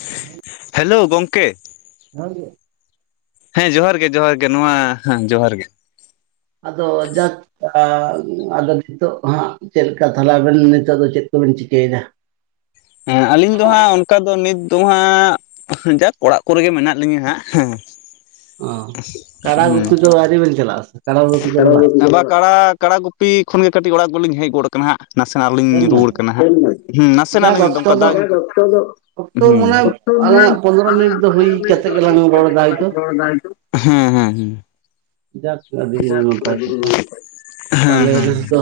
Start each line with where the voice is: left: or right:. right: ᱩᱸᱦᱩᱸᱜ᱾
left: Hello ᱜᱚᱝᱠᱮ᱾
right: ᱡᱚᱦᱟᱨ ᱜᱮ᱾
left: ᱦᱮᱸ ᱡᱚᱦᱟᱨ ᱜᱮ, ᱡᱚᱦᱟᱨ ᱜᱮ ᱱᱚᱣᱟ ᱦᱮᱸ ᱡᱚᱦᱟᱨ ᱜᱮ᱾
right: ᱟᱫᱚ ᱡᱟᱠ ᱟᱻ ᱟᱫᱚ ᱱᱤᱛᱳᱜ ᱫᱚ ᱦᱟᱸᱜ ᱪᱮᱫ ᱞᱮᱠᱟ ᱛᱟᱦᱞᱮᱵᱮᱱ ᱱᱤᱛᱳᱜ ᱫᱚ ᱪᱮᱫ ᱠᱚᱵᱮᱱ ᱪᱤᱠᱟᱹᱭᱫᱟ?
left: ᱦᱮᱸ ᱟᱹᱞᱤᱧ ᱫᱚ ᱦᱟᱸᱜ ᱚᱱᱠᱟ ᱫᱚ ᱱᱤᱛ ᱫᱚ ᱦᱟᱸᱜ ᱡᱟᱠ ᱚᱲᱟᱜ ᱠᱚᱨᱮ ᱜᱮ ᱢᱮᱱᱟᱜ ᱞᱤᱧᱟᱹ ᱦᱟᱸᱜ ᱦᱮᱸ᱾
right: ᱚ, ᱠᱟᱲᱟ ᱜᱩᱯᱤ ᱫᱚ ᱟᱹᱣᱨᱤ ᱵᱮᱱ ᱪᱟᱞᱟᱜ-ᱟ ᱥᱮ? ᱠᱟᱰᱟ ᱜᱩᱯᱤ ᱠᱚᱫᱚ ᱵᱟᱝ?
left: [unintelligible] ᱵᱟ ᱵᱟ, ᱠᱟᱲᱟ ᱠᱟᱲᱟ ᱜᱩᱯᱤ ᱠᱷᱚᱱᱜᱮ ᱠᱟᱹᱴᱤᱡ ᱚᱲᱟᱜ ᱠᱚᱞᱤᱧ ᱦᱮᱡ ᱜᱚᱫ ᱠᱟᱱᱟ᱾ ᱠᱟᱱᱟ ᱦᱟᱸᱜ, ᱱᱟᱥᱮᱱᱟᱜ ᱞᱤᱧ
right: ᱥᱮᱴᱮᱨ ᱱᱟ
left: ᱨᱩᱣᱟᱹᱲ
right: ᱵᱤᱱ?
left: ᱠᱟᱱᱟ ᱦᱟᱸᱜ ᱦᱮᱸ ᱱᱟᱥᱮᱱᱟᱜ
right: ᱡᱟᱠ
left: ᱞᱤᱧ
right: ᱚᱠᱛᱚ
left: ᱚᱱᱠᱟ
right: ᱫᱚ
left: ᱫᱟᱜ
right: ᱚᱠᱛᱚ
left: ᱦᱩᱸ᱾
right: ᱢᱟᱱᱮ
left: ᱦᱩᱸ
right: ᱟᱞᱟᱝᱟᱜ ᱯᱚᱱᱫᱽᱨᱚ ᱢᱤᱱᱤᱴ ᱫᱚ ᱦᱩᱭ ᱠᱟᱛᱮ ᱜᱮᱞᱟᱝ ᱨᱚᱲᱫᱟ ᱦᱚᱭᱛᱚ
left: ᱦᱩᱸ ᱦᱩᱸ᱾
right: ᱡᱟᱠ ᱟᱹᱰᱤ ᱜᱮ ᱱᱟᱯᱟᱭ ᱠᱟᱛᱷᱟ, ᱛᱟᱦᱞᱮ
left: ᱦᱮᱸ ᱦᱮᱸ ᱦᱮᱸ
right: ᱱᱮᱥᱫᱚ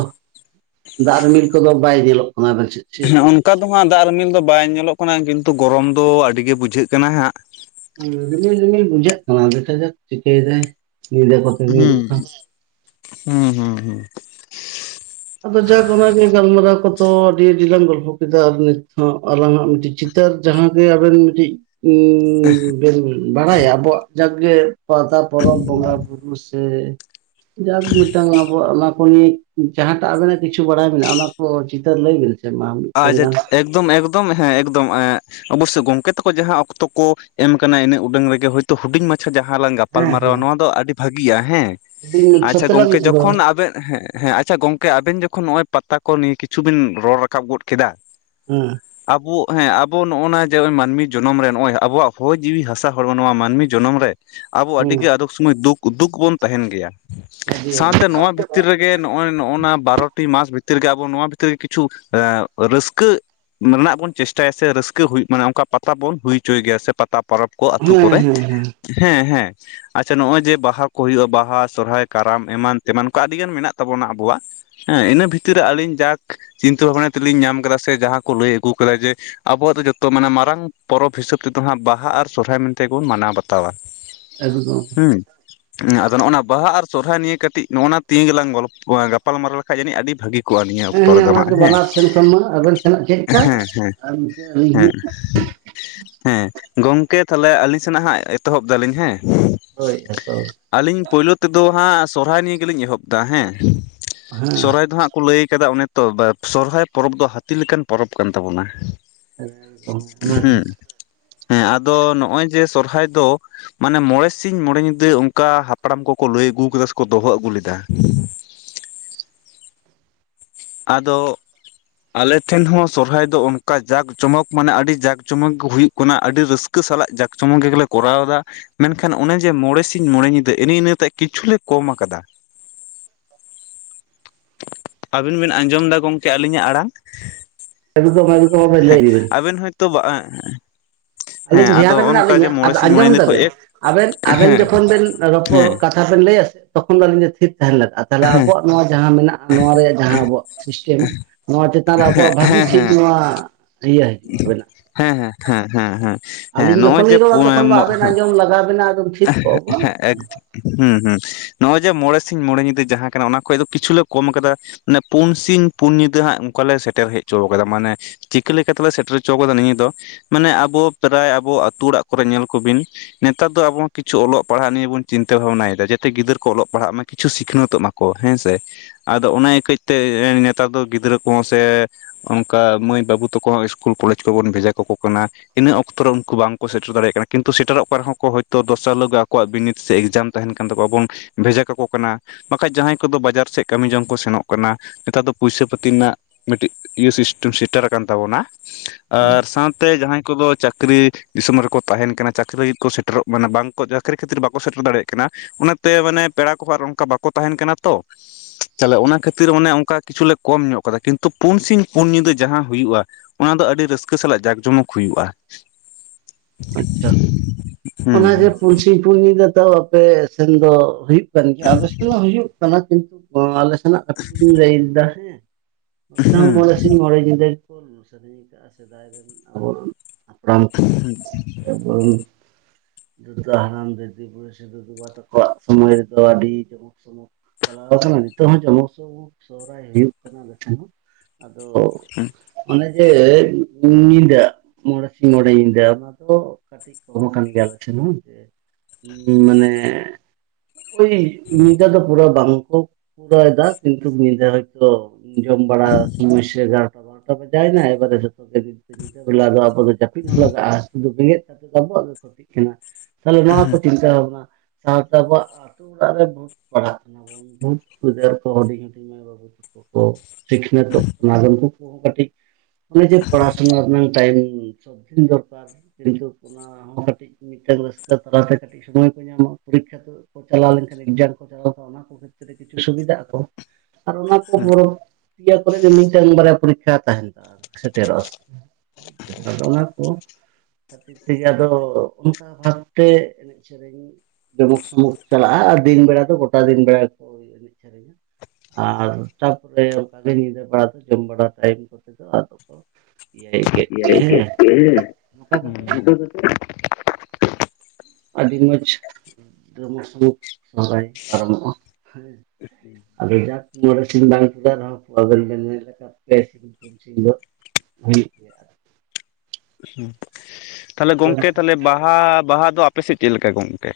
right: ᱫᱟᱜ ᱨᱤᱢᱤᱞ ᱠᱚᱫᱚ ᱵᱟᱭ ᱧᱮᱞᱚᱜ ᱠᱟᱱᱟ ᱟᱫᱚ ᱪᱮᱫ?
left: ᱦᱮᱸ, ᱚᱱᱠᱟ ᱫᱚ ᱦᱟᱸᱜ ᱫᱟᱜ ᱨᱤᱢᱤᱞ ᱫᱚ ᱵᱟᱭ ᱧᱮᱞᱚᱜ ᱠᱟᱱᱟ ᱠᱤᱱᱛᱩ ᱜᱚᱨᱚᱢ ᱫᱚ ᱟᱹᱰᱤ ᱜᱮ ᱵᱩᱡᱷᱟᱹᱜ ᱠᱟᱱᱟ ᱦᱟᱸᱜ᱾
right: ᱦᱩᱸ, ᱨᱤᱢᱤᱞ ᱨᱤᱢᱤᱞ ᱵᱩᱡᱷᱟᱹᱜ ᱠᱟᱱᱟ ᱫᱮᱠᱷᱟ ᱡᱟᱠ ᱪᱤᱠᱟᱹᱭ ᱫᱟᱭ ᱧᱤᱫᱟᱹ ᱠᱚᱛᱮ
left: ᱦᱩᱸ
right: ᱧᱩᱨᱩᱜ ᱠᱷᱟᱱ᱾
left: ᱦᱩᱸ ᱦᱩᱸ ᱦᱩᱸ᱾
right: ᱟᱫᱚ ᱡᱟᱠ ᱚᱱᱟ ᱜᱮ ᱜᱟᱞᱢᱟᱨᱟᱣ ᱠᱚᱫᱚ ᱟᱹᱰᱤ ᱟᱹᱰᱤ ᱞᱟᱝ ᱜᱚᱞᱯᱷᱚ ᱠᱮᱫᱟ, ᱟᱨ ᱱᱤᱛ ᱦᱚᱸ ᱟᱞᱟᱝᱟᱜ [unintelligible] ᱱᱮᱛᱟᱨ ᱡᱟᱦᱟᱸᱜᱮ ᱟᱵᱮᱱ ᱢᱤᱴᱤᱡ ᱩᱸ ᱵᱮᱱ ᱵᱟᱲᱟᱭᱟ, ᱟᱵᱚᱣᱟᱜ ᱡᱟᱠᱜᱮ ᱯᱟᱛᱟ ᱯᱚᱨᱚᱵᱽ, ᱵᱚᱸᱜᱟ ᱵᱩᱨᱩ, [unintelligible] ᱡᱟᱠ ᱜᱮ ᱢᱤᱫᱴᱟᱝ ᱟᱵᱚᱣᱟᱜ ᱚᱱᱟ ᱠᱚ ᱱᱤᱭᱮ ᱡᱟᱦᱟᱸᱴᱟᱜ ᱟᱵᱮᱱᱟᱜ ᱠᱤᱪᱷᱩ ᱵᱟᱲᱟᱭ ᱢᱮᱱᱟᱜ-ᱟ ᱚᱱᱟ ᱠᱚ ᱪᱤᱛᱟᱹᱨ ᱞᱟᱹᱭᱵᱮᱱ ᱥᱮ᱾ ᱢᱟ ᱢᱤᱫᱴᱮᱱ
left: ᱟᱡᱟᱴ,
right: ᱜᱟᱱ
left: ᱮᱱ ᱮᱠᱫᱚᱢ ᱮᱠᱫᱚᱢ ᱦᱮᱸ ᱮᱠᱫᱚᱢ ᱮᱸᱜ ᱚᱵᱚᱥᱥᱳᱭ ᱜᱚᱝᱠᱮ ᱛᱟᱠᱚ ᱡᱟᱦᱟᱸ ᱚᱠᱛᱚ ᱠᱚ ᱮᱢ ᱟᱠᱟᱱᱟ ᱤᱱᱟᱹᱜ ᱩᱰᱟᱹᱝ ᱨᱮᱜᱮ ᱦᱳᱭ ᱛᱚ, ᱦᱩᱰᱤᱧ ᱢᱟᱪᱷᱟ ᱡᱟᱦᱟᱸ ᱞᱟᱝ ᱜᱟᱯᱟᱞ
right: ᱦᱮᱸ ᱦᱮᱸ
left: ᱢᱟᱨᱟᱨᱟᱣᱟ ᱱᱚᱣᱟ ᱫᱚ ᱟᱹᱰᱤ ᱵᱷᱟᱹᱜᱤᱭᱟ ᱦᱮᱸ᱾
right: ᱟᱹᱵᱤᱱ ᱢᱟᱪᱷᱟ
left: ᱟᱪᱪᱷᱟ
right: ᱛᱮᱞᱟᱝ
left: ᱜᱚᱝᱠᱮ
right: ᱯᱩᱨᱟᱹᱣᱟ
left: ᱡᱚᱠᱷᱚᱱ ᱟᱵᱮᱱ ᱦᱮᱸ᱾ ᱦᱮᱸ ᱟᱪᱪᱷᱟ ᱜᱚᱝᱠᱮ ᱟᱵᱮᱱ ᱡᱚᱠᱷᱚᱱ ᱱᱚᱜ ᱚᱚᱭ ᱯᱟᱛᱟ ᱠᱚ ᱱᱤᱭᱟᱹ ᱠᱤᱪᱷᱩ ᱵᱤᱱ ᱨᱚᱲ ᱨᱟᱠᱟᱵ ᱜᱚᱫ ᱠᱮᱫᱟ᱾
right: ᱦᱩᱸ᱾
left: ᱟᱵᱚᱜ ᱦᱮᱸ ᱟᱵᱚ ᱱᱚᱜᱼᱚ ᱱᱚᱣᱟ ᱡᱮ ᱢᱟᱹᱱᱢᱤ ᱡᱚᱱᱚᱢ ᱨᱮ ᱱᱚᱜᱼᱚᱭ ᱟᱵᱚᱣᱟᱜ ᱦᱚᱭ ᱡᱤᱣᱤ ᱦᱟᱥᱟ ᱦᱚᱲᱢᱚ ᱱᱚᱣᱟ ᱢᱟᱹᱱᱢᱤ ᱡᱚᱱᱚᱢ ᱨᱮ ᱟᱵᱚ
right: ᱦᱮᱸ
left: ᱟᱹᱰᱤᱜᱮ ᱟᱹᱫᱩᱠ ᱥᱚᱢᱚᱭ ᱫᱩᱠ ᱫᱩᱠ ᱵᱚᱱ ᱛᱟᱦᱮᱱ ᱜᱮᱭᱟ,
right: ᱟᱹᱰᱤ ᱟᱹᱰᱤ
left: ᱥᱟᱶᱛᱮ ᱱᱚᱣᱟ ᱵᱷᱤᱛᱤᱨ ᱨᱮ- ᱜᱮ ᱱᱚᱜᱼᱚᱭ, ᱱᱚᱜᱼᱚ ᱱᱚᱣᱟ ᱵᱟᱨᱚᱴᱤ ᱢᱟᱥ ᱵᱷᱤᱛᱤᱨ ᱨᱮᱜᱮ ᱟᱵᱚ ᱱᱚᱣᱟ ᱵᱷᱤᱛᱤᱨ ᱨᱮ ᱠᱤᱪᱷᱩ ᱮᱸ ᱨᱟᱹᱥᱠᱟᱹᱜ ᱨᱮᱱᱟᱜ ᱵᱚᱱ ᱪᱮᱥᱴᱟᱭᱟ ᱥᱮ ᱨᱟᱹᱥᱠᱟᱹ ᱦᱩᱭᱩᱜ ᱢᱟᱱᱮ ᱚᱱᱠᱟ ᱯᱟᱛᱟ ᱵᱚᱱ ᱦᱩᱭ ᱦᱚᱪᱚᱭ ᱜᱮᱭᱟ, ᱥᱮ ᱯᱟᱛ- ᱛᱟ ᱯᱚᱨᱚᱵᱽ ᱠᱚ ᱟᱹᱛᱩ
right: ᱦᱮᱸ
left: ᱠᱚᱨᱮ,
right: ᱦᱮᱸ ᱦᱮᱸ
left: ᱦᱮᱸ ᱦᱮᱸ᱾ ᱟᱪᱪᱷᱟ ᱱᱚᱜᱼᱚᱭ ᱡᱮ ᱵᱟᱦᱟ ᱠᱚ ᱦᱩᱭᱩᱜᱼᱟ, ᱵᱟᱦᱟ, ᱥᱚᱨᱦᱟᱭ, ᱠᱟᱨᱟᱢ ᱮᱢᱟᱱ ᱛᱮᱢᱟᱱ ᱠᱚ ᱟᱹᱰᱤᱜᱟᱱ ᱢᱮᱱᱟᱜ ᱛᱟᱵᱚᱱᱟ ᱟᱵᱚᱣᱟᱜ ᱦᱮᱸ ᱤᱱᱟᱹ ᱵᱷᱤᱛᱤᱨ ᱨᱮ ᱟᱹᱞᱤᱧ ᱡᱟᱠ ᱪᱤᱱᱛᱟᱹ ᱵᱷᱟᱵᱽᱱᱟ ᱛᱮᱞᱤᱧ ᱧᱟᱢ ᱟᱠᱟᱫᱟ ᱥᱮ ᱡᱟᱦᱟᱸ ᱠᱚ ᱞᱟᱹᱭ ᱟᱹᱜᱩ ᱠᱟᱫᱟ ᱡᱮ ᱟᱵᱚᱣᱟᱜ ᱫᱚ ᱡᱚᱛᱚ ᱢᱟᱱᱮ ᱢᱟᱨᱟᱝ ᱯᱚᱨᱚᱵᱽ ᱦᱤᱥᱟᱹᱵᱽ ᱛᱮᱫᱚ ᱦᱟᱸᱜ ᱵᱟᱦᱟ ᱟᱨ ᱥᱚᱨᱦᱟᱭ ᱢᱮᱱᱛᱮ ᱵᱚᱱ ᱢᱟᱱᱟᱣ ᱵᱟᱛᱟᱣᱟ᱾
right: ᱮᱠᱫᱚᱢ
left: ᱦᱩᱸ? ᱟᱫᱚ ᱱᱚᱜᱼᱚᱭ ᱱᱚᱣᱟ ᱵᱟᱦᱟ ᱟᱨ ᱥᱚᱨᱦᱟᱭ ᱱᱤᱭᱟᱹ ᱠᱟᱹᱴᱤᱡ ᱱᱚᱜᱼᱚᱼᱱᱚᱣᱟ ᱛᱮᱦᱤᱧ ᱜᱮᱞᱟᱝ ᱜᱳᱞᱯᱷ ᱜᱟᱯᱟᱞᱢᱟᱨᱟᱣ ᱞᱮᱠᱷᱟᱡ ᱡᱟᱹᱱᱤᱡ ᱟᱹᱰᱤ ᱵᱷᱟᱹᱜᱤ ᱠᱚᱜ ᱼᱟ ᱱᱤᱭᱟᱹ ᱚᱠᱛᱚ ᱨᱮᱫᱚ ᱦᱟᱸᱜ ᱦᱮᱸ᱾
right: ᱪᱮᱫ ᱞᱮᱠᱟ ᱢᱮᱱᱟᱜᱼᱟ, ᱟᱹᱵᱤᱱ ᱥᱮᱱᱟᱜ ᱪᱮᱫ ᱞᱮᱠᱟ
left: ᱦᱮᱸ ᱦᱮᱸ
right: ᱟᱨ ᱜᱚᱝᱠᱮ ᱟᱹᱞᱤᱧ
left: ᱦᱮᱸ
right: ᱦᱚᱸ
left: ᱦᱮᱸ ᱜᱚᱝᱠᱮ ᱛᱟᱦᱮᱞᱮ ᱟᱹᱞᱤᱧ ᱥᱮᱱᱟᱜ ᱦᱟᱸᱜ ᱮᱛᱚᱦᱚᱵ ᱫᱟ ᱞᱤᱧ ᱦᱮᱸ?
right: ᱦᱳᱭ ᱮᱛᱚᱦᱚ-
left: ᱟᱹᱞᱤᱧ ᱯᱳᱭᱞᱳ ᱛᱮᱫᱚ ᱦᱟᱸᱜ ᱥᱚᱦᱨᱟᱭ ᱱᱤᱭᱮ ᱜᱮᱞᱤᱧ ᱮᱦᱚᱵ ᱮᱫᱟ ᱦᱮᱸ,
right: ᱦᱮᱸ
left: ᱥᱚᱨᱦᱟᱭ ᱫᱚ ᱦᱟᱸᱜ ᱠᱚ ᱞᱟᱹᱭ ᱟᱠᱟᱫᱟ ᱚᱱᱮ ᱛᱚᱻᱵᱼᱯᱮ ᱥᱚᱨᱦᱟᱭ ᱯᱚᱨᱚᱵᱽ ᱫᱚ ᱦᱟᱹᱛᱤ ᱞᱮᱠᱟᱱ ᱯᱚᱨᱚᱵᱽ ᱠᱟᱱ ᱛᱟᱵᱚᱱᱟ,
right: ᱦᱮᱸ ᱜᱚᱝ ᱚᱱᱟ ᱜᱮ᱾
left: ᱦᱩᱸ ᱦᱮᱸ ᱟᱫᱚ ᱱᱚᱜᱼᱚᱭ ᱡᱮ ᱥᱚᱨᱦᱟᱭ ᱫᱚ ᱢᱟᱱᱮ ᱢᱚᱬᱮ ᱥᱤᱧ ᱢᱚᱬᱮ ᱧᱤᱫᱟᱹ ᱚᱸᱠᱟ ᱦᱟᱯᱲᱟᱢ ᱠᱚᱠᱚ ᱞᱟᱹᱭ ᱟᱹᱜᱩ ᱟᱠᱟᱫᱟ ᱥᱮᱠᱚ ᱫᱚᱦᱚ ᱟᱹᱜᱩ ᱞᱮᱫᱟ, ᱟᱫᱚᱜ ᱟᱞᱮ ᱴᱷᱮᱱ ᱦᱚᱸ ᱥᱚᱨᱦᱟᱭ ᱫᱚ ᱚᱱᱠᱟ ᱡᱟᱠ ᱡᱚᱢᱚᱠ ᱢᱟᱱᱮ ᱟᱹᱰᱤ ᱡᱟᱠ ᱡᱚᱢᱚᱠ ᱜᱮ ᱦᱩᱭᱩᱜ ᱠᱟᱱᱟ, ᱟᱹᱰᱤ ᱨᱟᱹᱥ- ᱠᱟᱹ ᱥᱟᱞᱟᱜ ᱡᱟᱠ ᱡᱚᱢᱚᱠ ᱜᱮᱜᱮᱞᱮ ᱠᱚᱨᱟᱣ ᱮᱫᱟ, ᱢᱮᱱᱠᱷᱟᱱ ᱚᱱᱮ ᱡᱮ ᱢᱚᱬᱮ ᱥᱤᱧ ᱢᱚᱬᱮ ᱧᱤᱫᱟᱹ ᱮᱱᱮ ᱤᱱᱟᱹ ᱛᱮᱜ ᱠᱤᱪᱷᱩ ᱞᱮ ᱠᱚᱢ ᱟᱠᱟᱫᱟ᱾ ᱟᱹᱵᱤᱱ ᱵᱤᱱ ᱟᱸᱡᱚᱢ ᱮᱫᱟ ᱜᱚᱝᱠᱮ ᱟᱹᱞᱤᱧᱟᱜ ᱟᱲᱟᱝ?
right: ᱮᱠᱫᱚᱢ [unintelligible]
left: ᱦᱮᱸᱦ
right: ᱵᱤᱱ
left: ᱟᱵᱮᱱ ᱦᱚᱭᱛᱳᱵᱼᱟᱸ, ᱮᱸᱦ
right: ᱟᱹᱞᱤᱧ ᱫᱷᱮᱭᱟᱱ ᱨᱮ ᱢᱮᱱᱟᱜ ᱞᱤᱧᱟᱹ, ᱟᱫᱚ ᱟᱸᱡᱚᱢ ᱮᱫᱟ
left: ᱠᱷᱚᱡ
right: ᱵᱮᱱ
left: ᱮᱠ
right: ᱟᱵᱮᱱ ᱟᱵᱮᱱ
left: ᱦᱮᱸ
right: ᱡᱚᱠᱷᱚᱱ ᱵᱮᱱ ᱨᱚᱯᱚᱨᱚ
left: ᱦᱮᱸ
right: ᱠᱟᱱ- ᱠᱟᱛᱷᱟ ᱵᱮᱱ ᱞᱟᱹᱭᱼᱟ ᱥᱮ ᱛᱚᱠᱷᱚᱱ ᱫᱚ ᱟᱹᱞᱤᱧ ᱫᱚ ᱛᱷᱤᱨ ᱛᱟᱦᱮᱸᱱ ᱞᱟᱜᱟᱜᱼᱟ᱾ ᱛᱟᱦᱮᱞᱮ ᱟᱵᱚᱣᱟᱜ ᱱᱚᱣᱟ ᱡᱟᱦᱟᱸ ᱢᱮᱱᱟᱜᱼᱟ ᱱᱚᱣᱟ ᱨᱮᱭᱟᱜ ᱡᱟᱦᱟᱸ ᱟᱵᱚᱣᱟᱜ ᱥᱤᱥᱴᱮᱢ ᱱᱚᱣᱟ ᱪᱮᱛᱟᱱ ᱨᱮ ᱟᱵᱚᱣᱟᱜ ᱵᱷᱟᱹᱜᱤ
left: ᱦᱮᱸ ᱦᱮᱸ
right: ᱴᱷᱤᱠ
left: ᱦᱮᱸ
right: ᱱᱚᱣᱟ ᱤᱭᱟᱹ ᱦᱤᱡᱩᱜᱼᱟ ᱟᱵᱮᱱᱟᱜ᱾
left: ᱦᱮᱸ ᱦᱮᱸ, ᱦᱮᱸ ᱦᱮᱸ ᱦᱮᱸ᱾
right: ᱟᱹᱞᱤᱧ
left: ᱦᱮᱸ ᱱᱚᱜᱼᱚᱭ
right: ᱡᱚᱠᱷᱚᱱ ᱞᱤᱧ
left: ᱡᱮ
right: ᱨᱚᱲᱼᱟ ᱛᱚᱠᱷᱚᱱ ᱫᱚ ᱟᱵᱮᱱ ᱟᱸᱡᱚᱢ ᱞᱟᱜᱟᱣ ᱵᱮᱱᱟ ᱟᱫᱚ ᱛᱷᱤᱨ-
left: ᱮᱸ ᱻᱦᱮᱸᱜ, ᱮᱸ ᱦᱮᱸᱜ, ᱮᱠᱛ ᱦᱩᱸ ᱦᱩᱸ ᱱᱚᱜᱼᱚᱭ ᱡᱮ ᱢᱚᱬᱮ ᱥᱤᱧ ᱢᱚᱬᱮ ᱧᱤᱫᱟᱹ ᱡᱟᱦᱟᱸ ᱠᱟᱱᱟ ᱚᱱᱟ ᱠᱷᱚᱡ ᱫᱚ ᱠᱤᱪᱷᱩ ᱞᱮ ᱠᱚᱢ ᱟᱠᱟᱫᱟ ᱢᱟᱱᱮ ᱯᱩᱱ ᱥᱤᱧ ᱯᱩᱱ ᱧᱤᱫᱟᱹ ᱦᱟᱸᱜ ᱚᱸᱠᱟ ᱞᱮ ᱥᱮᱴᱮᱨ ᱦᱮᱜ ᱪᱚ ᱠᱟᱫᱟ ᱢᱟᱱᱮ ᱪᱤᱠᱟᱹ ᱞᱮᱠᱟ ᱛᱮᱞᱮ ᱥᱮᱴᱮᱨ ᱚᱪᱚ ᱠᱟᱫᱟ ᱱᱤᱭᱟᱹ ᱫᱚ ᱢᱟᱱᱮ ᱟᱵᱚ ᱯᱮᱨᱟᱭ ᱟᱵᱚ ᱟᱹᱛᱩ ᱚᱲᱟᱜ ᱠᱚᱨᱮ ᱧᱮᱞ ᱠᱚᱵᱤᱱ, ᱱᱮᱛᱟᱨ ᱫᱚ ᱟᱵᱚ ᱠᱤᱪᱷᱩ ᱚᱞᱚᱜ ᱯᱟᱲᱦᱟᱜ ᱱᱤᱭᱟᱹ ᱵᱚᱱ ᱪᱤᱸᱛᱟᱹ ᱵᱷᱟᱵᱽᱱᱟ ᱭᱮᱫᱟ, ᱡᱟ ᱛᱮ ᱜᱤᱫᱟᱹᱨ ᱠᱚ ᱚᱞᱚᱜ ᱯᱟᱲᱦᱟᱜ ᱢᱟ ᱠᱤᱪᱷᱩ ᱥᱤᱠᱷᱱᱟᱹᱛᱼᱚᱜ ᱢᱟᱠᱚ ᱦᱮᱸ ᱥᱮ᱾ ᱟᱫᱚ ᱚᱱᱟ ᱤᱠᱟᱹᱡᱽ ᱛᱮ ᱮᱸᱻ ᱱᱮᱛᱟᱨ ᱫᱚ ᱜᱤᱫᱽᱨᱟᱹ ᱠᱚᱦᱚᱸ ᱥᱮ ᱚᱱᱠᱟ ᱢᱟᱹᱭ ᱵᱟᱹᱵᱩ ᱛᱮᱠᱚ ᱦᱚᱸ ᱤᱥᱠᱩᱞ ᱠᱚᱞᱮᱡᱽ ᱠᱚᱵᱚᱱ ᱵᱷᱮᱡᱟ ᱠᱚᱠᱚ ᱠᱟᱱᱟ, ᱤᱱᱟᱹ ᱚᱠᱛᱚ ᱨᱮ ᱩᱱᱠᱩ ᱵᱟᱝᱠᱚ ᱥᱮᱴᱮᱨ ᱫᱟᱲᱮᱭᱟᱜ ᱠᱟᱱᱟ ᱠᱤᱱᱛᱩ ᱥᱮᱴᱮᱨᱚᱜ ᱠᱟᱱ ᱨᱮᱦᱚᱸ ᱠᱚ ᱦᱚᱭ- ᱛᱚ ᱫᱚᱥᱟᱨ ᱦᱤᱞᱳᱜ ᱟᱠᱚᱣᱟᱜ ᱵᱤᱱᱤᱰ ᱥᱮ ᱮᱠᱡᱟᱢ ᱛᱟᱦᱮᱸᱱ ᱠᱟᱱ ᱛᱟᱠᱚᱣᱟ, ᱵᱚᱝ ᱵᱷᱮᱡᱟ ᱠᱟᱠᱚ ᱠᱟᱱᱟ, ᱵᱟᱠᱷᱟᱡ ᱡᱟᱦᱟᱸᱭ ᱠᱚᱫᱚ ᱵᱟᱡᱟᱨ ᱥᱮᱜ ᱠᱟᱹᱢᱤ ᱡᱚᱝ ᱠᱚ ᱥᱮᱱᱚᱜ ᱠᱟᱱᱟ, ᱱᱮᱛᱟᱨ ᱫᱚ ᱯᱩᱭᱥᱟ ᱯᱟᱹᱛᱤ ᱨᱮᱱᱟᱜ ᱢᱤᱫᱴᱤᱡ ᱤᱭᱟᱹ ᱥᱤᱥᱴᱼᱮᱢ ᱥᱮᱴᱮᱨ ᱟᱠᱟᱱ ᱛᱟᱵᱚᱱᱟ᱾ ᱟᱨ ᱥᱟᱶᱛᱮ ᱡᱟᱦᱟᱸᱭ ᱠᱚᱫᱚ ᱪᱟᱹᱠᱨᱤ ᱫᱤᱥᱚᱢ ᱨᱮᱠᱚ ᱛᱟᱦᱮᱸᱱ ᱠᱟᱱᱟ, ᱪᱟᱹᱠᱨᱤ ᱠᱚ ᱥᱮᱴᱮᱨᱚᱜ ᱢᱟᱱᱮ ᱵᱟᱝᱠᱚ ᱪᱟᱹᱠᱨᱤ ᱠᱷᱟᱹᱛᱤᱨ ᱵᱟᱠᱚ ᱥᱮᱴᱮᱨ ᱫᱟᱲᱮᱭᱟᱜ ᱠᱟᱱᱟ᱾ ᱚᱱᱟᱛᱮ ᱢᱟᱱᱮ ᱯᱮᱲᱟ ᱠᱚᱦᱚᱸ ᱚᱱᱠᱟ ᱵᱟᱠᱚ ᱛᱟᱦᱮᱱ ᱠᱟᱱᱟ ᱛᱚ ᱛᱟᱦᱚᱞᱮ ᱚᱱᱟ ᱠᱷᱟᱹᱛᱤᱨ ᱚᱱᱮ ᱚᱱᱠᱟ ᱠᱤᱪᱷᱩ ᱞᱮ ᱠᱚᱢ ᱧᱚᱜ ᱠᱟᱫᱟ ᱠᱤᱱᱛᱩ ᱯᱩᱱ ᱥᱤᱧ ᱯᱩᱱ ᱧᱤᱫᱟᱹ ᱡᱟᱦᱟᱸ ᱦᱩᱭᱩᱜᱼᱟ᱾ ᱚᱱᱟ ᱫᱚ ᱟᱹᱰᱤ ᱨᱟᱹᱥᱠᱟᱹ ᱥᱟᱞᱟᱜ ᱡᱟᱠ ᱡᱚᱢᱚᱠ ᱦᱩᱭᱩᱜᱼᱟ᱾
right: ᱟᱪᱪᱷᱟ ᱚᱱᱟᱜᱮ
left: ᱛᱟᱦᱚᱞᱮ
right: ᱯᱩᱱ ᱥᱤᱧ ᱯᱩᱱ ᱧᱤᱫᱟᱹ ᱛᱟᱣ ᱟᱯᱮ ᱥᱮᱱ ᱫᱚ ᱦᱩᱭᱩᱜ ᱠᱟᱱ ᱜᱮᱭᱟ ᱟᱞᱮ ᱥᱮᱱ ᱢᱟ ᱦᱩᱭᱩᱜ ᱠᱟᱱᱟ ᱠᱤᱱᱛᱩ ᱟᱞᱮ ᱥᱮᱱᱟᱜ ᱠᱟᱹᱴᱤᱡ ᱜᱤᱧ ᱞᱟᱹᱭ ᱞᱮᱫᱟ ᱦᱮᱸ ᱢᱚᱬᱮ ᱥᱤᱧ ᱢᱚᱬᱮ ᱧᱤᱫᱟᱹ ᱜᱮᱠᱚ [unintelligible] ᱥᱮᱫᱟᱭ ᱨᱮᱱ ᱦᱚᱲ ᱦᱟᱲᱟᱢ ᱠᱚ ᱥᱮ ᱰᱟᱰᱟ ᱦᱟᱲᱟᱢ ᱰᱤᱰᱤ ᱵᱩᱰᱷᱤ ᱰᱩᱰᱩ ᱵᱟ ᱛᱟᱠᱚᱣᱟᱜ ᱥᱚᱢᱚᱭ ᱨᱮᱫᱚ ᱟᱹᱰᱤ ᱡᱚᱢᱚᱠ ᱥᱚᱢᱚᱠ ᱱᱤᱛᱚᱜ ᱦᱚᱸ ᱡᱚᱢᱚᱠ ᱥᱚᱢᱚᱠ ᱥᱚᱦᱨᱟᱭ ᱦᱩᱭᱩᱜ ᱠᱟᱱᱟ ᱟᱞᱮ ᱴᱷᱮᱱ ᱦᱚᱸ ᱟᱫᱚ ᱚᱱᱮ ᱡᱮ ᱯᱩᱱ ᱧᱤᱫᱟᱹ ᱢᱚᱬᱮ ᱥᱤᱧ ᱢᱚᱬᱮ ᱧᱤᱫᱟᱹ ᱱᱚᱣᱟ ᱫᱚ ᱠᱟᱹᱴᱤᱡ ᱠᱚᱢ ᱟᱠᱟᱱ ᱜᱮᱭᱟ ᱟᱞᱮ ᱴᱷᱮᱱ ᱦᱚᱸ ᱦᱩᱸ ᱢᱟᱱᱮ ᱳᱭ ᱧᱤᱫᱟᱹ ᱫᱚ ᱯᱩᱨᱟᱹ ᱵᱟᱝᱠᱚ ᱯᱩᱨᱟᱹ ᱣᱮᱫᱟ ᱠᱤᱱᱛᱩ ᱧᱤᱫᱟᱹ ᱛᱚ ᱡᱚᱢ ᱵᱟᱲᱟ ᱥᱚᱢᱚᱭ ᱥᱮ ᱱᱚᱴᱟ ᱵᱟᱨᱚᱴᱟ ᱵᱟᱡᱟᱣ ᱮᱱᱟ [unintelligible] ᱵᱟᱮᱡᱟᱭᱮᱱᱟ ᱮᱵᱮ ᱡᱷᱚᱛᱚᱤᱱ ᱧᱤᱫᱟᱹ ᱵᱮᱞᱟ ᱫᱚ ᱟᱵᱚ ᱫᱚ ᱡᱟᱹᱯᱤᱫ ᱦᱚᱸ ᱞᱟᱜᱟᱜᱼᱟ᱾ ᱵᱮᱸᱜᱮᱫ ᱠᱟᱛᱮᱫ ᱟᱵᱚ ᱫᱚᱯᱚᱛᱤᱜ ᱠᱟᱱᱟ ᱛᱟᱦᱚᱞᱮ ᱱᱚᱣᱟ ᱠᱚ ᱪᱤᱱᱛᱟᱟᱹ ᱵᱷᱟᱵᱱᱟ ᱥᱟᱶᱛᱮ ᱟᱵᱚᱣᱟᱜ ᱟᱹᱛᱩ ᱚᱲᱟᱜ ᱨᱮ ᱵᱚᱷᱩᱛ ᱠᱚ ᱯᱟᱲᱦᱟᱜ ᱠᱟᱱᱟ ᱵᱚᱱ ᱵᱚᱷᱩᱛ ᱯᱤᱫᱟᱹᱨ ᱠᱚ ᱦᱩᱰᱤᱧ ᱦᱩᱰᱤᱧ ᱢᱟᱹᱭ ᱵᱟᱹᱵᱩ [unintelligible] ᱥᱤᱠᱷᱱᱟᱹᱛᱚᱜ ᱠᱟᱱᱟ ᱠᱚ ᱩᱱᱠᱩ ᱠᱚᱦᱚᱸ ᱠᱟᱹᱴᱤᱡ ᱚᱱᱮ ᱡᱮ ᱯᱚᱲᱟᱥᱩᱱᱟ ᱨᱮᱱᱟᱜ ᱴᱟᱭᱤᱢ ᱥᱚᱵᱫᱤᱱ ᱫᱚᱨᱠᱟᱨ ᱠᱤᱱᱛᱩ ᱚᱱᱟ ᱦᱚᱸ ᱠᱟᱹᱴᱤᱡ ᱢᱤᱫᱴᱟᱝ ᱨᱟᱹᱥᱠᱟᱹ ᱛᱟᱞᱟᱛᱮ ᱠᱟᱹᱴᱤᱡ ᱥᱚᱢᱚᱭ ᱠᱚ ᱧᱟᱢᱟ ᱯᱚᱨᱤᱠᱷᱟ ᱠᱚ ᱪᱟᱞᱟᱣᱱᱠᱷᱟᱱ ᱮᱠᱡᱟᱢ ᱠᱚ ᱪᱟᱞᱟᱣ ᱚᱱᱟ ᱠᱚ ᱠᱷᱮᱛᱨᱮ ᱠᱤᱪᱷᱩ ᱥᱩᱵᱤᱫᱷᱟᱜ ᱟᱠᱚ ᱟᱨ ᱚᱱᱟ ᱠᱚ ᱦᱚᱨᱚ ᱯᱮᱤᱭᱟᱹ ᱠᱚᱨᱮ ᱜᱮ ᱢᱤᱫᱴᱟᱝ ᱵᱟᱨᱭᱟ ᱯᱚᱨᱤᱠᱷᱟ ᱛᱟᱦᱮᱱ ᱥᱮᱴᱮᱨᱚᱜᱼᱟ ᱟᱫᱚ ᱚᱱᱟ ᱠᱚ [inaudible] ᱠᱷᱟᱹᱛᱤᱨ ᱛᱮᱜᱮ ᱟᱫᱚ ᱚᱱᱠᱟ ᱵᱷᱟᱵᱛᱮ ᱮᱱᱮᱡ ᱥᱮᱨᱮᱧ [unintelligible] ᱡᱚᱢᱚᱠ ᱥᱚᱢᱩᱠ ᱪᱟᱞᱟᱜᱼᱟ ᱟᱨ ᱫᱤᱱ ᱵᱮᱲᱟ ᱫᱚ ᱜᱚᱴᱟ ᱫᱤᱱ ᱵᱮᱲᱟ ᱜᱮ ᱠᱚ ᱟᱨ ᱛᱟᱯᱚᱨᱮ ᱚᱱᱠᱟᱜᱮ ᱧᱤᱫᱟᱹ ᱵᱮᱲᱟ ᱫᱚ ᱡᱚᱢ ᱵᱟᱲᱟ ᱴᱟᱭᱤᱢ ᱠᱚᱛᱮ ᱫᱚ ᱟᱫᱚ ᱠᱚ [unintelligible] ᱮᱭᱟᱹᱭ
left: ᱦᱭ ᱜᱮᱠ
right: ᱠᱟᱛᱮᱜ
left: [unintelligible]
right: ᱟᱹᱰᱤ ᱢᱚᱸᱡᱽ ᱡᱚᱢᱚᱠ ᱥᱚᱢᱟᱠ ᱥᱚᱦᱨᱟᱭ ᱯᱟᱨᱚᱢᱚᱜᱼᱟ ᱦᱮᱸ [inaudible] [unintelligible] [unintelligible]
left: ᱛᱟᱞᱦᱮ
right: ᱟᱫᱚ
left: ᱜᱚᱝᱠᱮ
right: ᱮᱱᱠᱷᱟᱱ
left: ᱛᱟᱞᱦᱮ ᱵᱟᱦᱟ ᱵᱟᱦᱟ ᱫᱚ ᱟᱯᱮ ᱥᱮᱫ ᱪᱮᱫ ᱞᱮᱠᱟ ᱜᱚᱝᱠᱮ?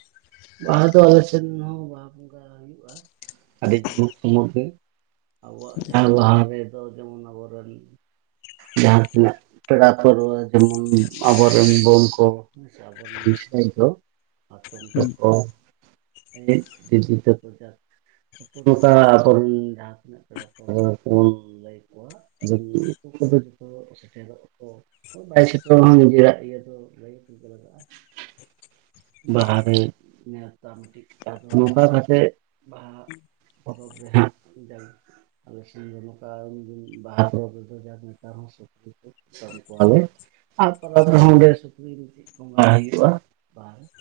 right: ᱵᱟᱦᱟ ᱫᱚ ᱟᱞᱮ ᱥᱮᱫ ᱦᱚᱸ ᱵᱟᱦᱟ ᱵᱚᱝᱜᱟ ᱦᱩᱭᱩᱜᱼᱟ ᱟᱹᱰᱤ ᱡᱚᱢᱟᱠ‌ ᱥᱚᱢᱚᱠ ᱜᱮ ᱟᱵᱚᱣᱟᱜ ᱡᱟᱦᱟ ᱞᱟᱦᱟ ᱨᱮᱫᱚ ᱡᱮᱢᱚᱱ ᱟᱵᱚᱨᱮᱱ ᱡᱟᱦᱟᱸ ᱛᱤᱱᱟᱹᱜ ᱯᱮᱲᱟ ᱯᱟᱹᱨᱣᱟᱹ ᱡᱮᱢᱚᱱ ᱟᱵᱚ ᱨᱮᱱ ᱵᱳᱱ ᱠᱚ ᱟᱵᱚᱱ ᱨᱮᱱ ᱢᱤᱥᱨᱟᱭ ᱠᱚ ᱚᱤᱫᱡ [unintelligible] ᱩᱱᱠᱩ ᱚᱠᱟ ᱠᱷᱚᱱ ᱡᱟᱦᱟᱸ ᱛᱤᱱᱟᱹᱜ ᱯᱮᱲᱟ ᱠᱚᱵᱚᱱ ᱞᱟᱹᱭ ᱠᱚᱣᱟ ᱡᱮᱢᱚᱱ ᱩᱱᱠᱩ ᱠᱚᱫᱚ ᱡᱚᱛᱚ ᱥᱮᱴᱮᱨᱚᱜ ᱟᱠᱚᱭ ᱵᱟᱭ ᱥᱮᱴᱮᱨ ᱦᱚᱸ ᱱᱤᱡᱮᱨᱟᱜ ᱤᱭᱟᱹ ᱫᱚ ᱞᱟᱹᱭ [unintelligible] ᱵᱟᱦᱟ ᱨᱮ ᱱᱮᱣᱛᱟ ᱠᱟᱛᱮ [unintelligible] ᱴᱷᱤᱠ ᱴᱷᱟᱠ ᱱᱚᱝᱠᱟ ᱠᱟᱛᱮᱜ ᱵᱟᱦᱟ [unintelligible] [unintelligible] [unintelligible] [unintelligible]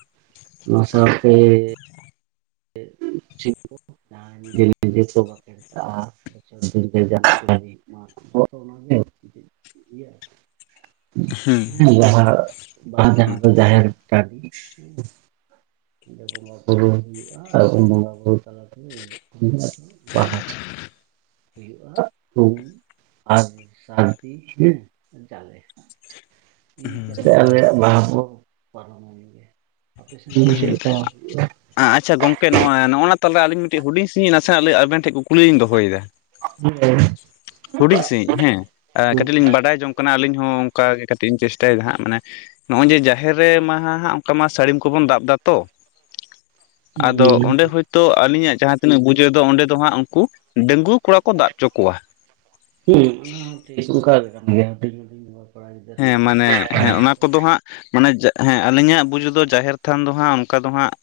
right: ᱚᱱᱟ ᱥᱟᱶ ᱛᱮ [unintelligible] [unintelligible] [unintelligible]
left: [inaudible]
right: ᱦᱮᱸ ᱡᱟᱦᱟᱸ [unintelligible] ᱵᱚᱸᱜᱟ ᱵᱩᱨᱩ ᱦᱩᱭᱩᱜᱼᱟ ᱟᱨ ᱵᱚᱸᱜᱟ ᱵᱩᱨᱩ ᱛᱟᱞᱟ ᱛᱮ ᱵᱟᱦᱟ ᱫᱚ ᱦᱩᱭᱩᱜᱼᱟ [unintelligible] [unintelligible] ᱟᱯᱮ [unintelligible] ᱦᱩᱭᱩᱜᱼᱟ?
left: ᱟᱸᱟᱪᱪᱷᱟ ᱜᱚᱝᱠᱮ ᱱᱚᱣᱟ ᱱᱚᱜ ᱚᱱᱟ ᱛᱟᱞᱮ ᱟᱹᱞᱤᱧ ᱢᱤᱫᱴᱤᱡ ᱦᱩᱰᱤᱧ ᱥᱟᱸᱦᱤᱡ ᱱᱟᱥᱮᱱᱟᱜ ᱞᱟᱹᱭ ᱟᱵᱮᱱ ᱴᱷᱮᱡ ᱠᱩᱞᱤᱧ ᱫᱚᱦᱚᱭᱫᱟ?
right: ᱞᱟᱹᱭ ᱵᱤᱱ
left: ᱦᱩᱰᱤᱧ ᱥᱟᱺᱦᱤᱡ ᱦᱮᱸ ᱮ ᱠᱟᱹᱴᱤᱡ ᱞᱤᱧ ᱵᱟᱰᱟᱭ ᱡᱚᱝ ᱠᱟᱱᱟ ᱟᱹᱞᱤᱧ ᱦᱚᱸ ᱚᱱᱠᱟ ᱜᱮ ᱠᱟᱹᱴᱤᱡ ᱤᱧ ᱪᱮᱥᱴᱟᱭ ᱫᱟ ᱦᱟᱸᱜ ᱢᱟᱱᱮᱼᱼ ᱱᱚᱜᱼᱚᱭ ᱡᱮ ᱡᱟᱦᱮᱨ ᱨᱮ ᱢᱟᱦᱟ ᱦᱟᱸᱜ ᱚᱝᱠᱟ ᱢᱟ ᱥᱟᱹᱲᱤᱢ ᱠᱚᱵᱚᱱ ᱫᱟᱵ ᱫᱟᱛᱚᱼᱼ ᱟᱫᱚ ᱚᱸᱰᱮ ᱦᱳᱭ ᱛᱚ ᱟᱹᱞᱤᱧᱟᱜ ᱡᱟᱦᱟᱸ ᱛᱤᱱᱟᱹᱜ ᱵᱩᱡᱟᱹᱣ ᱫᱚ ᱚᱸᱰᱮ ᱫᱚ ᱦᱟᱸᱜ ᱩᱱᱠᱩ ᱰᱟᱹᱝᱜᱩᱣᱟᱹ ᱠᱚᱲᱟ ᱠᱚ ᱫᱟᱵ ᱪᱚ ᱠᱚᱣᱟ᱾
right: ᱩᱸ ᱚᱱᱟ ᱦᱚᱸ ᱴᱷᱤᱠ ᱚᱝᱠᱟ ᱠᱟᱱ ᱜᱮᱭᱟ᱾ ᱠᱚᱲᱟ ᱜᱤᱫᱟᱹᱨ
left: ᱦᱮᱸ
right: ᱠᱚ
left: ᱢᱟᱱᱮ ᱦᱮᱸ ᱚᱱᱟ ᱠᱚᱫᱚ ᱦᱟᱸᱜ ᱢᱟᱱᱮ ᱦᱮᱸ ᱟᱹᱞᱤᱧᱟᱜ ᱵᱩᱡᱷᱟᱹᱣ ᱫᱚ ᱡᱟᱦᱮᱨ ᱛᱷᱟᱱ ᱫᱚ ᱦᱟᱸᱜ ᱚᱝᱠᱟ ᱫᱚ ᱦᱟᱸᱜ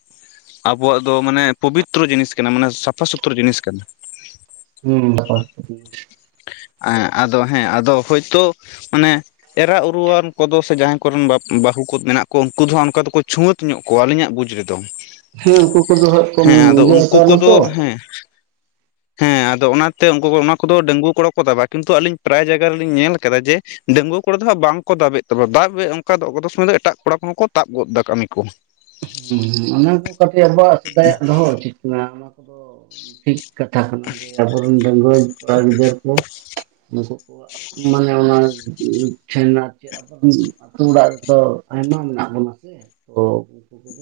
left: ᱟᱵᱚᱣᱟᱜ ᱫᱚ ᱢᱟᱱᱮ ᱯᱚᱵᱤᱛᱨᱚ ᱡᱤᱱᱤᱥ ᱠᱟᱱᱟ ᱢᱟᱱᱮ ᱥᱟᱯᱷᱟ ᱥᱩᱛᱨᱚ ᱡᱤᱱᱤᱥ ᱠᱟᱱᱟ᱾
right: ᱦᱩᱸ [unintelligible]
left: ᱮᱸᱜ ᱟᱫᱚ ᱦᱮᱸ ᱟᱫᱚ ᱦᱳᱭᱛᱳ ᱢᱟᱱᱮ ᱮᱨᱟ ᱩᱨᱩᱣᱟᱱ ᱠᱚᱫᱚ ᱥᱮ ᱡᱟᱦᱟᱸᱭ ᱠᱚᱨᱮᱱ ᱵᱟᱯ ᱵᱟᱦᱩ ᱠᱩᱫ ᱢᱮᱱᱟᱜ ᱠᱩ ᱩᱱᱠᱩ ᱫᱚ ᱚᱝᱠᱟ ᱫᱚᱠᱩ ᱪᱷᱩᱸᱛ ᱧᱚᱜ ᱠᱚᱣᱟ ᱟᱹᱞᱤᱧᱟᱜ ᱵᱩᱡᱽ ᱨᱮᱫᱚ
right: ᱦᱮᱸ ᱩᱱᱠᱩ ᱠᱚᱫᱚ ᱦᱟᱸᱜ ᱠᱚ
left: ᱦᱮᱸ ᱟᱫᱚ
right: ᱤᱭᱟᱹ
left: ᱩᱱᱠᱩ
right: ᱦᱟᱛᱟᱣ ᱱᱟ
left: ᱠᱚᱫᱚ
right: ᱛᱚ
left: ᱦᱮᱸ ᱦᱮᱸᱜᱼᱼ ᱦᱮᱸ ᱟᱫᱚ ᱚᱱᱟᱛᱮ ᱩᱱᱠᱩ ᱚᱱᱟ ᱠᱚᱫᱚ ᱰᱟᱹᱧᱣᱟᱹ ᱠᱚᱲᱟ ᱠᱚ ᱛᱟᱵᱟᱣᱟ ᱠᱤᱱᱛᱩ ᱟᱹᱞᱤᱧ ᱯᱨᱟᱭ ᱡᱟᱭᱜᱟ ᱨᱮᱞᱤᱧ ᱧᱮᱞ ᱠᱟᱫᱟ ᱡᱮ ᱰᱟᱹᱧᱣᱟᱹᱠᱼᱼ ᱠᱩᱲᱟᱹ ᱫᱚ ᱦᱟᱸᱜ ᱵᱟᱝ ᱠᱚ ᱫᱟᱵ ᱮ ᱛᱟᱵᱚᱣᱟ ᱫᱟᱵ ᱵᱮ ᱚᱝᱠᱟ ᱫᱚ ᱟᱵᱩ ᱥᱚᱸᱛᱮᱜ ᱮᱴᱟᱜ ᱠᱚᱲᱟ ᱠᱚᱦᱚᱸ ᱠᱚ ᱛᱟᱵ ᱜᱚᱫ ᱫᱟ ᱠᱟᱹᱢᱤ ᱠᱚ᱾
right: ᱦᱩᱸ ᱚᱱᱟ ᱠᱚ ᱠᱟᱹᱴᱤᱡ ᱟᱵᱚᱣᱟᱜ ᱥᱮᱫᱟᱭᱟᱜ ᱰᱚᱦᱚ ᱩᱪᱤᱛ ᱠᱟᱱᱟ ᱚᱱᱟ ᱠᱚᱫᱚ ᱴᱷᱤᱠ ᱠᱟᱛᱷᱟ ᱠᱟᱱᱟ ᱡᱮ ᱟᱵᱚ ᱨᱮᱱ ᱰᱟᱹᱜᱩᱣᱟᱹ ᱠᱚᱲᱟ ᱜᱤᱫᱟᱹᱨ ᱠᱚ ᱱᱩᱠᱩ ᱠᱚᱣᱟᱜ ᱢᱟᱱᱮ ᱚᱱᱟ [unintelligible] ᱟᱵᱚᱣᱟᱱ ᱚᱲᱟᱜ ᱨᱮᱫᱚ ᱟᱭᱢᱟ ᱢᱮᱱᱟᱜ ᱵᱚᱱᱟ ᱥᱮ ᱛᱚ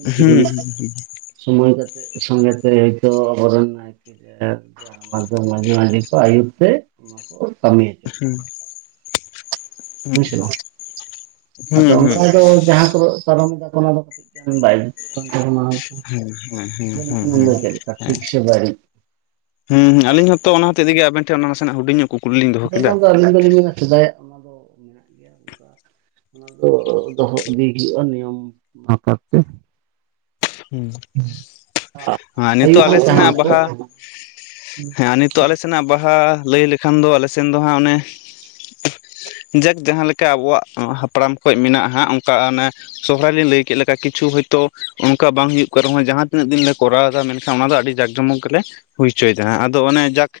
left: ᱦᱩᱸ
right: [unintelligible] ᱥᱚᱢᱚᱭ ᱠᱟᱛᱮ ᱥᱚᱸᱜᱮᱛᱮ ᱟᱹᱭᱠᱟᱹᱣᱟ ᱟᱵᱚᱨᱮᱱᱼᱼ ᱫᱚ ᱢᱟᱹᱡᱷᱤ ᱢᱟᱹᱡᱷᱤ ᱠᱚ ᱟᱭᱩᱹᱨ ᱛᱮ ᱚᱱᱟ ᱠᱚ ᱠᱟᱹᱢᱤᱭᱟ
left: ᱦᱩᱸᱻ
right: ᱦᱩᱥᱮ ᱵᱟᱝ ᱟᱫᱚ
left: ᱦᱩᱸ ᱦᱩᱸ
right: ᱚᱱᱠᱟ ᱫᱚ ᱡᱟᱦᱟᱸ ᱠᱚᱫ ᱯᱟᱨᱚᱢ ᱠᱟᱜ ᱚᱱᱟ ᱫᱚ ᱵᱟᱭ [unintelligible] ᱚᱱᱟ
left: ᱦᱮᱸ ᱦᱮᱸ ᱦᱮᱸ ᱦᱮᱸ ᱦᱮᱸ
right: ᱫᱚ
left: ᱦᱮᱸ
right: ᱪᱮᱫ ᱞᱮᱠᱟ ᱴᱷᱤᱠ ᱥᱮ ᱵᱟᱹᱲᱤᱡᱼᱼ
left: ᱦᱩᱸ ᱟᱞᱤᱧ ᱦᱚᱸ ᱛᱚ ᱚᱱᱟ ᱦᱚᱛᱮᱡ ᱛᱮᱜᱮ ᱟᱵᱮᱱ ᱴᱷᱮᱱ ᱱᱟᱥᱮ ᱱᱟᱜ ᱦᱩᱰᱤᱧᱚᱜ
right: ᱟ ᱚᱱᱟ ᱟᱹᱞᱤᱧ ᱫᱚᱞᱤᱧ ᱢᱮᱱᱟ ᱥᱮᱫᱟᱭᱟᱜ ᱚᱱᱟ ᱫᱚ ᱢᱮᱱᱟᱜ ᱜᱮᱭᱟ ᱚᱱᱠᱟᱼᱼ ᱚᱱᱟ ᱫᱚ ᱫᱚᱦᱚ ᱤᱫᱤ ᱦᱩᱭᱩᱜᱼᱟ ᱱᱤᱭᱚᱢ [unintelligible]
left: ᱦᱮᱸ ᱟᱨ ᱱᱤᱛᱚᱜ
right: ᱟᱭᱩᱨ ᱨᱮ
left: ᱟᱞᱮ ᱥᱮᱱᱟᱜ
right: ᱛᱟᱦᱮᱱᱟᱠᱚ
left: ᱵᱟᱦᱟ
right: ᱦᱩᱸ
left: ᱦᱮᱸ ᱱᱤᱛᱚᱜ ᱟᱞᱮ ᱚ ᱱᱟᱜ ᱵᱟᱦᱟ ᱞᱟᱹᱭ ᱞᱮᱠᱷᱟᱱ ᱫᱚ ᱟᱞᱮ ᱥᱮᱱ ᱫᱚ ᱦᱟᱸᱜ ᱚᱱᱮ ᱡᱟᱠ ᱡᱟᱦᱟᱸ ᱞᱮᱠᱟ ᱟᱵᱚᱣᱟᱜ ᱦᱟᱯᱲᱟᱢ ᱠᱚ ᱢᱮᱱᱟᱜᱼᱟ ᱚᱱᱠᱟ ᱚᱱᱮ ᱥᱚᱦᱨᱟᱭ ᱞᱮᱧ ᱞᱟᱹᱭ ᱠᱮᱜ ᱞᱮᱠᱟ ᱠᱤᱪᱷᱩ ᱦᱳᱭᱛᱳ ᱚᱸᱜ ᱚᱱᱠᱟ ᱵᱟᱝ ᱦᱩᱭᱩᱜ ᱠᱟᱱ ᱨᱮᱦᱚᱸ ᱡᱟᱦᱟᱸ ᱛᱤᱱᱟᱹᱜ ᱫᱤᱱ ᱞᱮ ᱠᱚᱨᱟᱣ ᱮᱫᱟ ᱢᱮᱱᱠᱷᱟᱱ ᱚᱱᱟ ᱫᱚ ᱟᱰᱤ ᱡᱟᱠ ᱡᱚᱢᱚᱠ ᱜᱮᱞᱮ ᱦᱩᱭ ᱦᱚᱪᱚᱭ ᱫᱟ ᱦᱟᱸᱜ ᱟᱫᱚ ᱚᱱᱮ ᱡᱟᱠ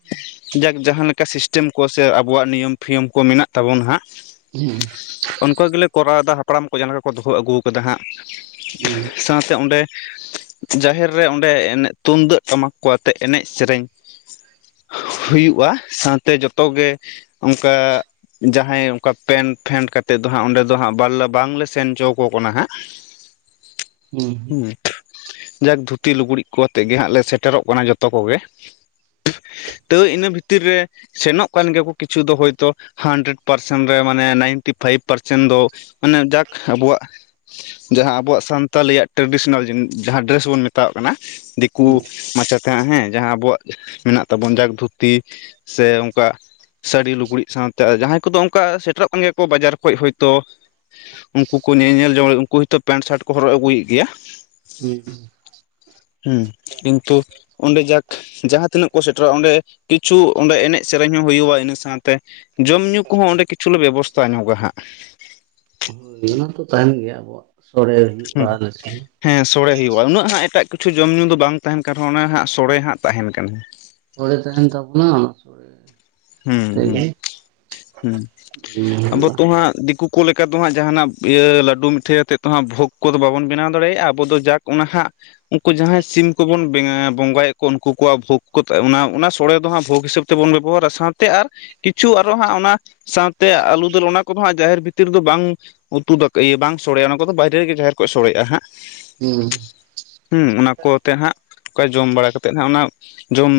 left: ᱡᱟᱠ ᱡᱟᱸᱦᱟ ᱞᱮᱠᱟ ᱥᱤᱥᱴᱮᱢ ᱠᱚ ᱥᱮ ᱟᱵᱚᱣᱟᱜ ᱱᱤᱹᱭᱚᱢ ᱯᱷᱤᱭᱚᱢ ᱠᱚ ᱢᱮᱱᱟᱜ ᱛᱟᱵᱚᱱᱟ ᱦᱟᱸᱜ
right: ᱯᱷᱩ-ᱢᱩᱸᱻ ᱾
left: ᱚᱱᱠᱟ ᱜᱮᱞᱮ ᱠᱚᱨᱟᱣ ᱫᱟ ᱦᱟᱯᱲᱟᱢ ᱠᱚ ᱡᱟᱦᱟ ᱞᱮᱠᱟ ᱠᱚ ᱫᱚᱦᱚ ᱟᱹᱜᱩ ᱠᱟᱫᱟ ᱦᱟᱸᱜ
right: ᱦᱩᱸ
left: ᱴᱷᱟᱭ ᱥᱟᱶ ᱚᱸᱰᱮ ᱡᱟᱦᱮᱨ ᱨᱮ ᱚᱸᱰᱮ ᱮᱱᱮᱡ ᱛᱩᱢᱫᱟᱹᱜ ᱴᱟᱢᱟᱠ ᱠᱚ ᱟᱛᱮ ᱮᱱᱮᱡ ᱥᱮᱹᱨᱮᱹᱧ ᱦᱩᱭᱩᱜᱼᱟ ᱥᱟᱶᱛᱮ ᱡᱚᱛᱚ ᱜᱮ ᱚᱜᱠᱟ ᱡᱟᱦᱟᱸᱭ ᱚᱱᱠᱟ ᱯᱮᱱ ᱯᱷᱮᱱ ᱠᱟᱛᱮᱜ ᱫᱚ ᱦᱟᱸᱜ ᱚᱸᱰᱮ ᱫᱚ ᱦᱟᱸᱜ ᱵᱟᱨᱞᱟ ᱵᱟᱝᱞᱮ ᱥᱮᱱ ᱦᱚᱪᱚ ᱟᱠ ᱠᱟᱱᱟ ᱦᱟᱸᱜ ᱦᱩᱸ, ᱴᱷᱚᱜ, ᱡᱟᱠ ᱫᱷᱩᱛᱤ ᱞᱩᱜᱽᱲᱤᱡ ᱠᱚ ᱟᱛᱮᱜ ᱜᱮ ᱦᱟᱸᱜ ᱞᱮ ᱥᱮᱴᱮᱨᱚᱜ ᱠᱟᱱᱟ ᱡᱚᱛᱚ ᱠᱚᱜᱮ ᱾ ᱛᱷᱳᱦ, ᱛᱟᱹᱶ ᱤᱱᱟᱹ ᱵᱷᱤᱛᱤᱨ ᱨᱮ ᱥᱮᱱᱚᱜ ᱠᱟᱱ ᱜᱮᱭᱟᱠᱚ ᱠᱤᱪᱷᱩ ᱫᱚ ᱦᱚᱭᱛᱚ ᱦᱟᱱᱰᱨᱮᱹᱰ ᱯᱟᱨᱥᱮᱱ ᱨᱮ ᱢᱟᱱᱮ ᱱᱟᱭᱤᱱᱴᱤ ᱯᱷᱟᱭᱤᱵ ᱯᱟᱨᱥᱮᱱ ᱫᱚ ᱾ ᱢᱟᱱᱮ ᱡᱟᱠ ᱟᱵᱚᱣᱟᱜ ᱡᱟᱦᱟᱸ ᱟᱵᱚᱣᱟᱜ ᱥᱟᱱᱛᱟᱞᱤ ᱟᱜ ᱴᱨᱮᱰᱤᱥᱚᱱᱟᱞ ᱡᱟᱦᱟᱸ ᱰᱨᱮᱹᱥ ᱵᱚᱱ ᱢᱮᱛᱟᱣᱟᱜ ᱠᱟᱱᱟ ᱫᱤᱠᱩ
right: ᱦᱩᱸ
left: ᱢᱟᱪᱮᱛ ᱦᱮᱸ ᱡᱟᱦᱟᱸ ᱟᱵᱚᱣᱟᱜ ᱢᱮᱱᱟᱜ ᱛᱟᱵᱚᱱ ᱡᱟᱠ ᱫᱷᱩᱛᱤ ᱥᱮ ᱚᱝᱠᱟ ᱥᱟᱹᱲᱤ ᱞᱩᱜᱽᱲᱤᱡ ᱥᱟᱶᱛᱮ ᱡᱟᱦᱟᱸᱭ ᱠᱚᱫᱚ ᱚᱝᱠᱟ ᱥᱮᱴᱮᱨᱚᱜ ᱠᱟᱱ ᱜᱮᱭᱟ ᱠᱚ ᱵᱟᱡᱟᱨ ᱠᱷᱚᱡ ᱦᱚᱭᱛᱳ ᱩᱱᱠᱩ ᱠᱚ ᱧᱮᱧᱮᱞ ᱡᱚᱝ ᱩᱱᱠᱩ ᱦᱚᱛᱳ ᱯᱮᱱᱴ ᱥᱟᱨᱴ ᱠᱚ ᱦᱚᱨᱚᱜ ᱟᱹᱜᱩᱭᱮᱜ ᱜᱮᱭᱟ ᱾
right: ᱦᱩᱸᱦ
left: ᱦᱩᱸᱦ ᱠᱤᱱᱛᱩ ᱚᱸᱰᱮ ᱡᱟᱠ ᱡᱟᱦᱟᱸ ᱛᱤᱱᱟᱹᱜ ᱠᱚ ᱥᱮᱴᱮᱨᱚᱜᱼᱟ ᱚᱸᱰᱮ ᱠᱤᱪᱷᱩ ᱚᱸᱰᱮ ᱮᱱᱮᱡ ᱥᱮᱹᱨᱮᱹᱧ ᱦᱚᱸ ᱦᱩᱭᱩᱜᱼᱟ ᱤᱱᱟᱹ ᱥᱟᱶᱛᱮ ᱡᱚᱢᱼᱧᱩ ᱠᱚᱦᱚᱸ ᱚᱸᱰᱮ ᱠᱤᱪᱷᱩ ᱞᱮ ᱵᱮᱵᱚᱥᱛᱷᱟ ᱧᱚᱜᱟ ᱦᱟᱸᱜ ᱾
right: ᱦᱳᱭ, ᱚᱱᱟᱛᱚ ᱛᱟᱦᱮᱱ ᱜᱮᱭᱟ ᱟᱵᱚᱣᱟᱜ ᱥᱚᱲᱮ ᱵᱟ ᱞᱩᱪᱤ ᱾
left: ᱦᱮᱸ ᱥᱚᱲᱮ ᱦᱩᱭᱩᱜᱼᱟ ᱩᱱᱟᱹᱜ ᱦᱟᱸ ᱮᱴᱟᱜ ᱠᱤᱪᱷᱩ ᱡᱚᱢᱼ ᱧᱩ ᱫᱚ ᱵᱟᱝ ᱛᱟᱦᱮᱱ ᱠᱟᱱ ᱨᱮᱦᱚᱸ ᱚᱱᱟ ᱦᱟᱸᱜ ᱥᱚᱲᱮ ᱦᱟᱸᱜ ᱛᱟᱦᱮᱱ ᱠᱟᱱᱟ᱾
right: ᱥᱚᱲᱮᱹ ᱛᱟᱦᱮᱱ ᱛᱟᱵᱚᱱᱟᱜ ᱥᱚᱲᱮᱹ
left: ᱦᱩᱸ -ᱦᱩᱸ ᱦᱩᱸ,
right: ᱡᱚᱢ ᱧᱩ
left: ᱟᱵᱚ
right: ᱦᱩᱭᱩᱜᱼᱟ
left: ᱛᱚ ᱦᱟᱸᱜ ᱫᱤᱠᱩ ᱠᱩ ᱞᱮᱠᱟ ᱫᱚ ᱦᱟᱸᱜ ᱡᱟᱦᱟᱱᱟᱜ ᱤᱭᱟᱹ ᱞᱟᱹᱰᱩ ᱢᱤᱴᱷᱟᱹᱭ ᱟᱛᱮᱫ ᱫᱚ ᱦᱟᱸᱜ ᱵᱷᱳᱜᱽ ᱠᱚᱫᱚ ᱵᱟᱵᱚᱱ ᱵᱮᱱᱟᱣ ᱫᱟᱲᱮᱭᱟᱜᱼᱟ ᱟᱵᱚ ᱫᱚ ᱡᱟᱠ ᱚᱱᱟ ᱦᱟᱸᱜ ᱩᱱᱠᱩ ᱡᱟᱦᱟᱸᱭ ᱥᱤᱢ ᱠᱚᱵᱚᱱ ᱵᱮᱭᱟᱸᱣ ᱵᱚᱸᱜᱟᱭᱮᱜ ᱠᱚ ᱩᱱᱠᱩ ᱠᱚᱣᱟᱜ ᱵᱷᱳᱜᱽ ᱠᱚ ᱚᱱᱟ ᱥᱳᱚᱲᱮ ᱫᱚ ᱦᱟᱸᱜ ᱵᱷᱳᱜᱽ ᱦᱤᱥᱟᱹᱵ ᱛᱮᱵᱚᱱ ᱵᱮᱵᱚᱦᱟᱨᱟ ᱥᱟᱸᱛ ᱛᱮ ᱟᱨ ᱠᱤᱪᱷᱩ ᱟᱨᱚ ᱦᱟᱸᱜ ᱚᱱᱟ ᱥᱟᱶᱛᱮ ᱟᱹᱞᱩ ᱫᱟᱹᱞ ᱚᱱᱟ ᱠᱚᱫᱚ ᱦᱟᱸᱜ ᱡᱟᱦᱮᱨ ᱵᱷᱤᱛᱤᱨ ᱨᱮ ᱫᱚ ᱵᱟᱝ ᱩᱛᱩ ᱫᱚ ᱠᱟᱹ ᱤᱭᱟᱹ ᱵᱟᱝ ᱥᱚᱲᱮᱹ ᱚᱱᱟ ᱠᱚᱫᱚ ᱵᱟᱭᱨᱮᱹ ᱨᱮᱜᱮ ᱡᱟᱦᱮᱨ ᱠᱷᱳᱡ ᱥᱚᱲᱮᱹᱜᱼᱟ ᱦᱟᱸᱜ ᱾
right: ᱦᱩᱦ
left: ᱦᱩᱸ ᱚᱱᱟ ᱠᱚ ᱚ ᱟᱛᱮ ᱦᱟᱸᱜ ᱯ-ᱪ-ᱚᱜ, ᱠᱟ ᱡᱚᱢ ᱵᱟᱲᱟ ᱠᱟ ᱠᱟᱛᱮᱜ ᱦᱟᱸᱜ ᱚᱱᱟ ᱡᱚᱢ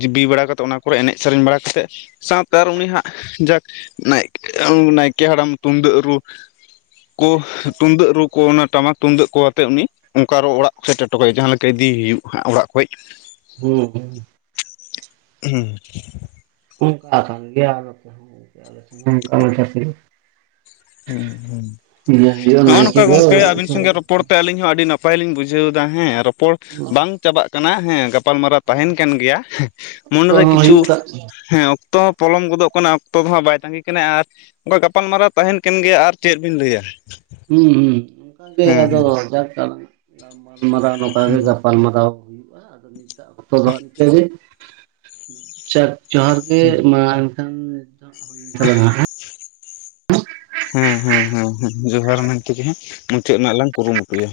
left: ᱡᱤᱵᱤ ᱵᱟᱲᱟ ᱠᱟᱛᱮᱜ ᱚᱱᱟ ᱠᱚᱨᱮ ᱮᱱᱮᱡ ᱥᱮᱹᱨᱮᱹᱧ ᱵᱟᱲᱟ ᱠᱟᱛᱮᱜ ᱥᱟᱶᱛᱮ ᱟᱨ ᱩᱱᱤ ᱦᱟᱸᱜ ᱡᱟᱠ ᱱᱟᱭᱠᱮᱹᱷ ᱱᱟᱭᱠᱮᱹ ᱦᱟᱲᱟᱢ ᱛᱩᱢᱫᱟᱹᱜ ᱨᱩ ᱠᱳ ᱛᱩᱢᱫᱟᱹᱜ ᱨᱩ ᱠᱚ ᱚᱱᱟ ᱴᱟᱢᱟᱠ ᱛᱩᱢᱫᱟᱹᱜ ᱠᱚ ᱟᱛᱮᱜ ᱩᱱᱤ ᱚᱱᱠᱟ ᱟᱨᱚ ᱚᱲᱟᱜ ᱥᱮᱴᱮᱨ ᱦᱚᱴᱚ ᱠᱟᱭ ᱡᱟᱦᱟᱸ ᱞᱮᱠᱟ ᱤᱫᱤ ᱦᱩᱭᱩᱜ-ᱟ ᱚᱲᱟᱜ ᱠᱷᱚᱡ ᱾
right: ᱦᱩᱦ
left: ᱷᱩᱦ ᱾
right: [unintelligible] ᱥᱭᱟᱹᱦᱳᱭᱳᱜ-ᱟ ᱢᱮᱱ ᱠᱮᱫ ᱫᱚ-ᱚ?
left: ᱯᱚᱲ ᱛᱮ ᱟᱹᱞᱤᱧ ᱦᱚᱸ ᱟᱰᱤ ᱱᱟᱯᱟᱭ ᱞᱤᱧ ᱵᱩᱡᱷᱟᱹᱣ ᱫᱟ ᱦᱮᱸ ᱨᱚᱯᱚᱲ ᱵᱟᱝ ᱪᱟᱵᱟᱜ ᱠᱟᱱᱟ ᱦᱮᱸ ᱜᱟᱯ ᱯᱟᱞᱢᱟᱨᱟᱣ ᱛᱟᱦᱮᱱ ᱠᱟᱱ ᱜᱮᱭᱟ, ᱷᱮ-ᱥᱮᱜ ᱢᱚᱱᱮᱨᱮ
right: ᱦᱚᱸ
left: ᱠᱤᱪᱷᱩ,
right: ᱦᱩᱭᱩᱜ ᱠᱟᱱ
left: ᱦᱮᱸ ᱛᱚ ᱦᱚᱸ ᱯᱚᱞᱚᱢ ᱜᱚᱫᱚᱜ ᱠᱟᱱᱟ ᱚᱠᱛᱚ ᱫᱚ ᱦᱟᱜ ᱵᱟᱭ ᱛᱟᱸᱜᱤ ᱠᱟᱱᱟ ᱟᱨ ᱚᱝᱠᱟ ᱜᱟᱯᱟᱞᱢᱟᱨᱟᱣ ᱛᱟᱦᱮᱱ ᱠᱟᱱ ᱜᱮᱭᱟ ᱟᱨ ᱪᱮᱫ ᱵᱤᱱ ᱞᱟᱹᱭᱟ?
right: ᱦᱩ ᱦᱩ, ᱚᱱᱠᱟᱜᱮ
left: ᱦᱮᱸ
right: ᱟᱫᱚ
left: ᱦᱮᱸ
right: ᱡᱟᱠ ᱾ ᱜᱟᱞᱢᱟᱨᱟᱣ ᱱᱚᱝᱠᱟ ᱜᱮ
left: ᱦᱮᱸ
right: ᱜᱟᱯᱟᱞᱢᱟᱨᱟᱣ ᱦᱩᱭᱩᱜᱼᱟ᱾ ᱱᱤᱛᱟᱜ ᱚᱠᱛᱚ ᱫᱚ ᱱᱤᱝᱠᱟᱹ ᱜᱮ ᱡᱚᱦᱟᱨ ᱜᱮ ᱢᱟ᱾ ᱦᱩᱤ ᱮᱱᱛᱟᱞᱟᱝ-ᱟ ᱦᱮᱸ᱾
left: ᱦᱮᱸ ᱦᱮᱸ ᱦᱮᱸ ᱡᱚᱦᱟᱨ ᱢᱮᱱᱛᱮᱜᱮ ᱦᱟᱸᱜ ᱢᱩᱪᱟᱹᱫ ᱨᱮᱱᱟᱜ ᱞᱟᱝ ᱠᱩᱨᱩᱢᱩᱴᱩᱭᱟ᱾